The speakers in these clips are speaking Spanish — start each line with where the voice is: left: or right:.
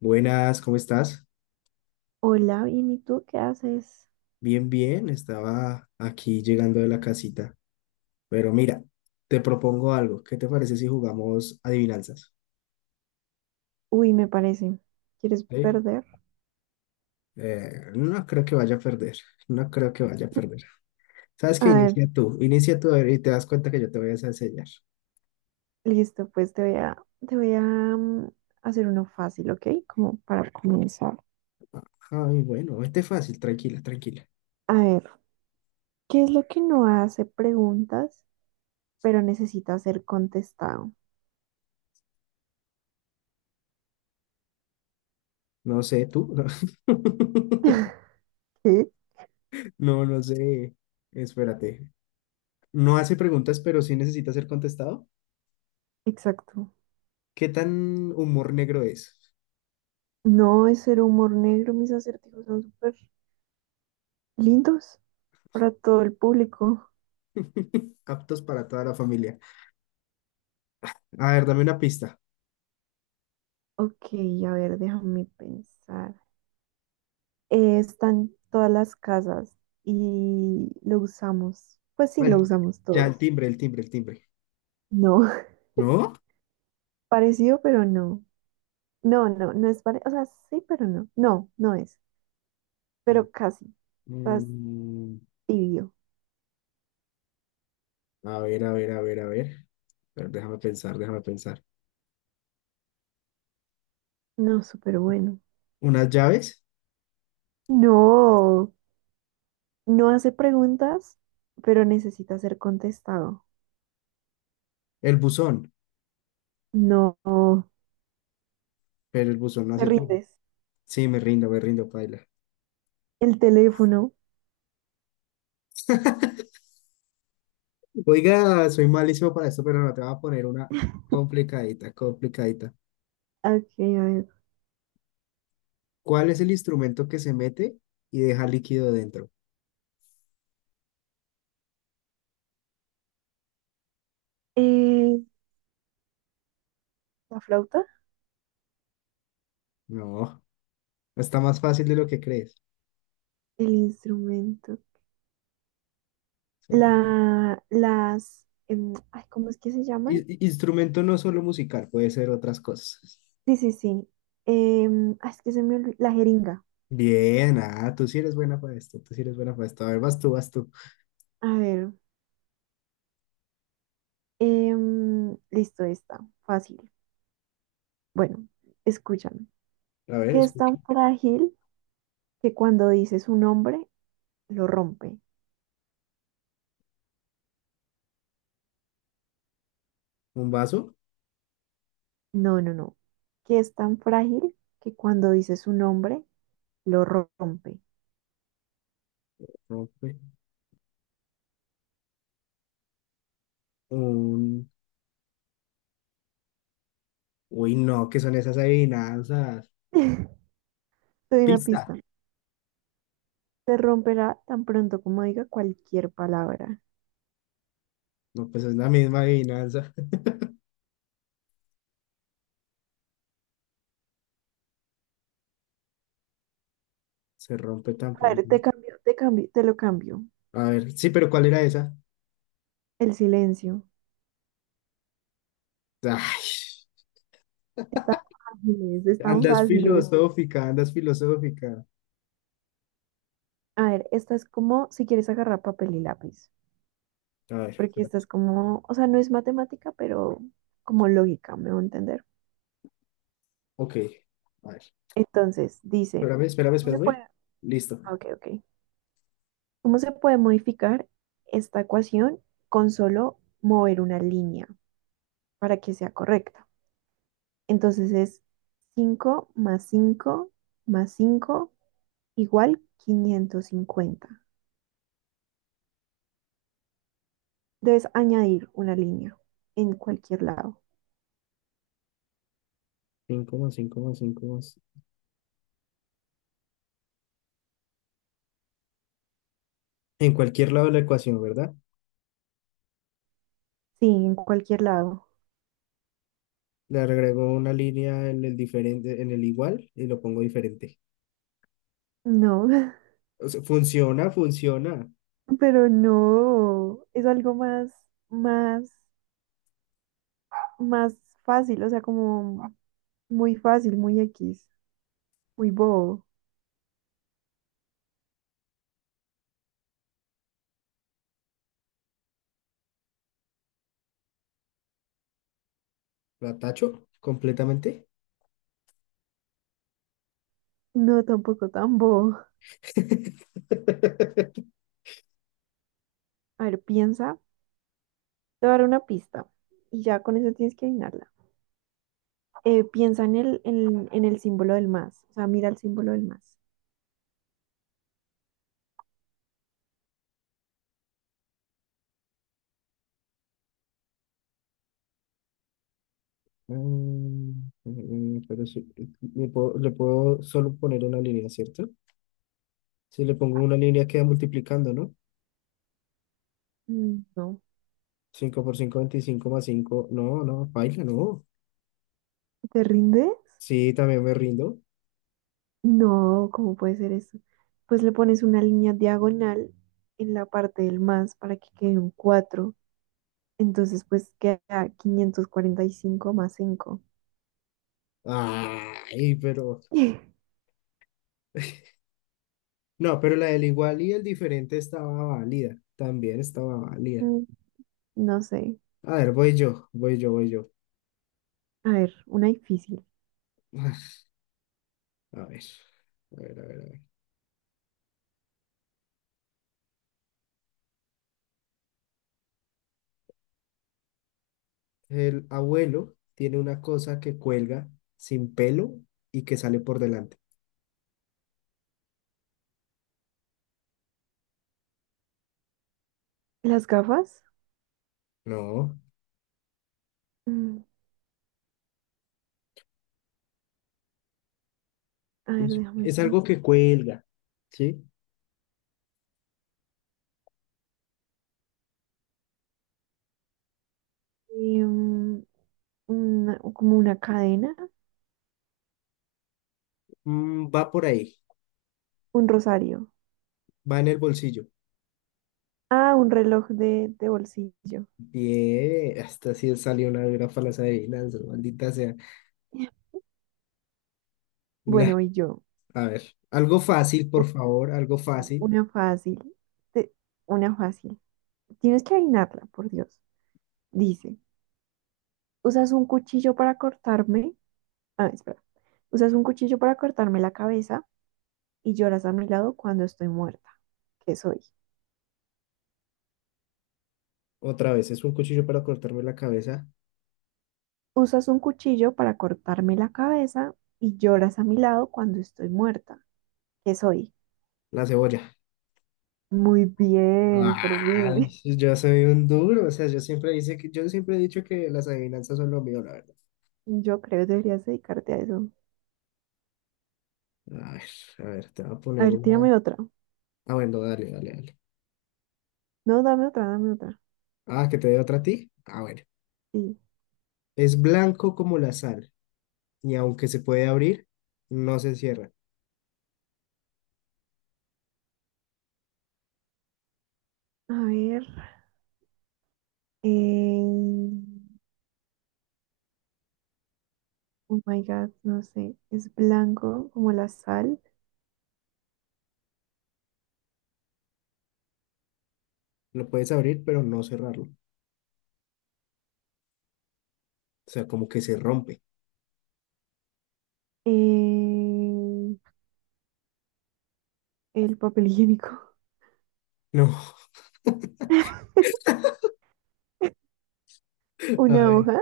left: Buenas, ¿cómo estás?
right: Hola, bien, ¿y tú qué haces?
left: Bien, bien, estaba aquí llegando de la casita. Pero mira, te propongo algo. ¿Qué te parece si jugamos adivinanzas?
right: Uy, me parece. ¿Quieres
left: ¿Sí?
right: perder?
left: No creo que vaya a perder. No creo que vaya a perder. ¿Sabes
right: A
left: qué?
right: ver,
left: Inicia tú. Inicia tú a ver, y te das cuenta que yo te voy a enseñar.
right: listo, pues te voy a hacer uno fácil, ¿ok? Como para comenzar.
left: Ay, bueno, este es fácil. Tranquila, tranquila.
right: A ver, ¿qué es lo que no hace preguntas, pero necesita ser contestado?
left: No sé, tú.
right: ¿Qué?
left: No, no sé. Espérate. No hace preguntas, pero sí necesita ser contestado.
right: Exacto.
left: ¿Qué tan humor negro es?
right: No es ser humor negro, mis acertijos son súper lindos para todo el público.
left: Aptos para toda la familia. A ver, dame una pista.
right: Ok, a ver, déjame pensar. Está todas las casas y lo usamos. Pues sí,
left: Al-
right: lo usamos
left: ya, el
right: todos.
left: timbre, el timbre, el timbre.
right: No,
left: ¿No?
right: parecido, pero no. No, no, no es parecido. O sea, sí, pero no. No, no es. Pero casi. Estás
left: Mm,
right: tibio.
left: a ver, a ver, a ver, a ver. Pero déjame pensar, déjame pensar.
right: No, súper bueno.
left: ¿Unas llaves?
right: No, no hace preguntas, pero necesita ser contestado.
left: El buzón.
right: No,
left: Pero el buzón no
right: te
left: hace preguntas.
right: rindes.
left: Sí, me rindo, paila.
right: El teléfono.
left: Oiga, soy malísimo para esto, pero no te voy a poner una complicadita, complicadita.
right: Ok, a ver.
left: ¿Cuál es el instrumento que se mete y deja líquido dentro?
right: Eh, la flauta,
left: No, está más fácil de lo que crees.
right: el instrumento. Las, ay, ¿cómo es que se llaman?
left: Instrumento no solo musical, puede ser otras cosas.
right: Sí, sí, sí. Ay, es que se me olvidó. La jeringa.
left: Bien, ah, tú sí eres buena para esto, tú sí eres buena para esto. A ver, vas tú, vas tú.
right: A ver. Listo, está. Fácil. Bueno, escúchame.
left: A ver,
right: ¿Que es tan
left: escucho.
right: frágil que cuando dices un nombre, lo rompe?
left: ¿Un vaso?
right: No, no, no. ¿Que es tan frágil que cuando dices un nombre, lo rompe?
left: Rompe. Un... Uy, no, ¿qué son esas adivinanzas?
right: Te doy una
left: Pista.
right: pista. Se romperá tan pronto como diga cualquier palabra.
left: No, pues es la misma adivinanza. Se rompe tan
right: A ver,
left: pronto.
right: te lo cambio.
left: A ver, sí, pero ¿cuál era esa?
right: El silencio.
left: Ay,
right: Están fáciles, están
left: andas No,
right: fáciles.
left: filosófica, andas filosófica.
right: A ver, esta es como si quieres agarrar papel y lápiz,
left: A ver,
right: porque esta
left: espérate.
right: es como, o sea, no es matemática, pero como lógica, me voy a entender.
left: Ok. A ver,
right: Entonces, dice,
left: espérame, espérame,
right: ¿cómo se puede?
left: espérame. Listo.
right: Ok, ok. ¿Cómo se puede modificar esta ecuación con solo mover una línea para que sea correcta? Entonces es 5 más 5 más 5 igual 550. Debes añadir una línea en cualquier lado.
left: Cinco más cinco más 5 más. En cualquier lado de la ecuación, ¿verdad?
right: Sí, en cualquier lado.
left: Le agrego una línea en el diferente, en el igual y lo pongo diferente.
right: No,
left: O sea, funciona, funciona.
right: pero no, es algo más, más, más fácil, o sea, como muy fácil, muy X, muy bobo.
left: La tacho completamente.
right: No, tampoco tan bobo. A ver, piensa, te voy a dar una pista y ya con eso tienes que adivinarla. Piensa en el símbolo del más, o sea, mira el símbolo del más.
left: Pero sí, le puedo solo poner una línea, ¿cierto? Si le pongo una línea queda multiplicando, ¿no?
right: No,
left: 5 por 5 25 más 5. No, no, baila, no.
right: ¿te rindes?
left: Sí, también me rindo.
right: No, ¿cómo puede ser eso? Pues le pones una línea diagonal en la parte del más para que quede un 4. Entonces, pues queda 545 más cinco.
left: Ay, pero... No, pero la del igual y el diferente estaba válida. También estaba válida.
right: Mm, No sé.
left: A ver, voy yo, voy yo, voy yo.
right: A ver, una difícil.
left: A ver, a ver, a ver, a ver. El abuelo tiene una cosa que cuelga sin pelo y que sale por delante.
right: ¿Las gafas?
left: No,
right: Mm, A ver,
left: es
right: déjame
left: es algo
right: pensar.
left: que cuelga, ¿sí?
right: Em, como una cadena,
left: Mm, va por ahí,
right: un rosario.
left: va en el bolsillo.
right: Ah, un reloj de, bolsillo.
left: Bien, hasta si salió una dura para las adivinanzas, maldita sea. Nah,
right: Bueno, y yo.
left: a ver, algo fácil, por favor, algo
right: Uy,
left: fácil.
right: una fácil. Te- Una fácil. Tienes que adivinarla, por Dios. Dice, usas un cuchillo para cortarme. Ah, espera. Usas un cuchillo para cortarme la cabeza y lloras a mi lado cuando estoy muerta. ¿Qué soy?
left: Otra vez, es un cuchillo para cortarme la cabeza,
right: Usas un cuchillo para cortarme la cabeza y lloras a mi lado cuando estoy muerta. ¿Qué soy?
left: la cebolla.
right: Muy bien, por
left: Ah,
right: fin.
left: yo soy un duro, o sea, yo siempre dice que, yo siempre he dicho que las adivinanzas son lo mío, la verdad.
right: Yo creo que deberías dedicarte a eso.
left: A ver, a ver, te voy a
right: A
left: poner
right: ver,
left: una.
right: tírame otra.
left: Ah, bueno, dale, dale, dale.
right: No, dame otra, dame otra.
left: Ah, que te dé otra a ti. Ah, bueno.
right: Sí.
left: Es blanco como la sal, y aunque se puede abrir, no se cierra.
right: A ver. eh, Oh my God, no sé. Es blanco como la sal.
left: Lo puedes abrir, pero no cerrarlo. O sea, como que se rompe.
right: eh, el papel higiénico.
left: No. A
right: Una
left: ver.
right: hoja.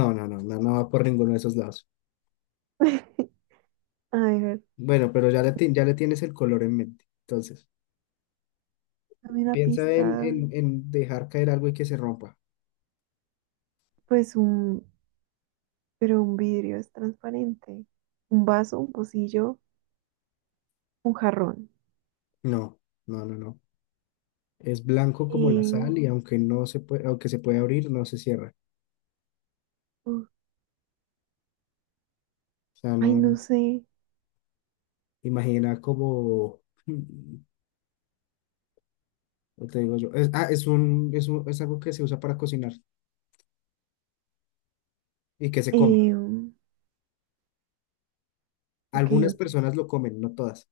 left: No, no, no, no, no va por ninguno de esos lados.
right: A ver,
left: Bueno, pero ya le, ya le tienes el color en mente. Entonces.
right: dame una
left: Piensa
right: pista.
left: en, en dejar caer algo y que se rompa.
right: Pues pero un vidrio es transparente. Un vaso, un pocillo, un jarrón.
left: No, no, no, no. Es blanco como la sal
right: Eh,
left: y aunque no se puede, aunque se puede abrir, no se cierra.
right: Uf,
left: O sea,
right: ay, no
left: no,
right: sé.
left: imagina como, ¿cómo te digo yo? Es, ah, es algo que se usa para cocinar y que se come.
right: Ok, ok.
left: Algunas personas lo comen, no todas.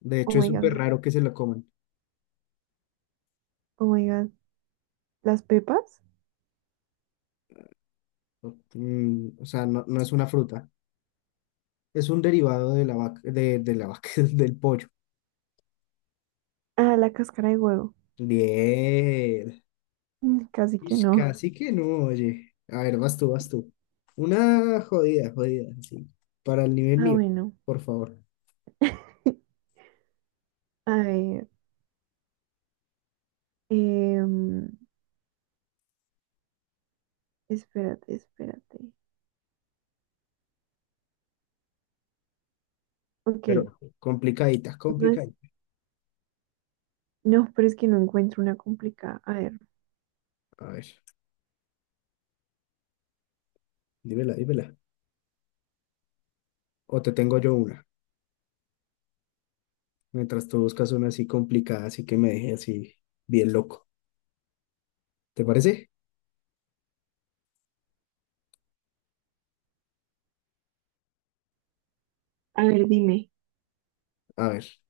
left: De
right: Oh
left: hecho, es
right: my
left: súper
right: God.
left: raro que se lo coman.
right: Oh my God. ¿Las pepas?
left: O sea, no, no es una fruta. Es un derivado de la vaca, de la vaca, del pollo.
right: Ah, la cáscara de huevo.
left: Bien.
right: Casi que
left: Ish,
right: no.
left: casi que no, oye. A ver, vas tú, vas tú. Una jodida, jodida, sí. Para el nivel
right: Ah,
left: mío,
right: bueno.
left: por favor.
right: A ver. Em, Espérate, espérate. Ok,
left: Pero complicadita,
right: no es,
left: complicadita.
right: no, pero es que no encuentro una complicada.
left: A ver, dímela, dímela. O te tengo yo una, mientras tú buscas una así complicada, así que me deje así bien loco. ¿Te parece?
right: A ver, dime.
left: A ver.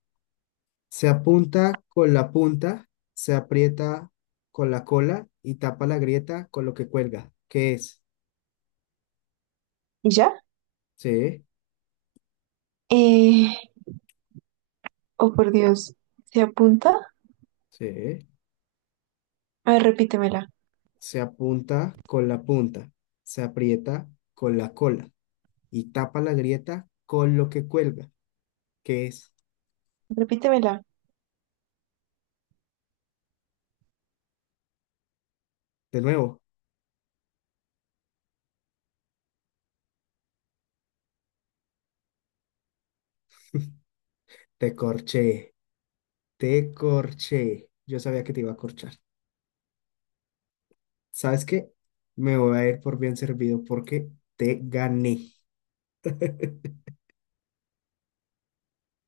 left: Se apunta con la punta, se aprieta con la cola y tapa la grieta con lo que cuelga. ¿Qué es?
right: ¿Y ya?
left: Sí,
right: Eh, oh, por Dios, ¿se apunta?
left: sí.
right: A ver, repítemela,
left: Se apunta con la punta, se aprieta con la cola y tapa la grieta con lo que cuelga. Que es?
right: repítemela.
left: De nuevo, te corché, te corché. Yo sabía que te iba a corchar. ¿Sabes qué? Me voy a ir por bien servido porque te gané.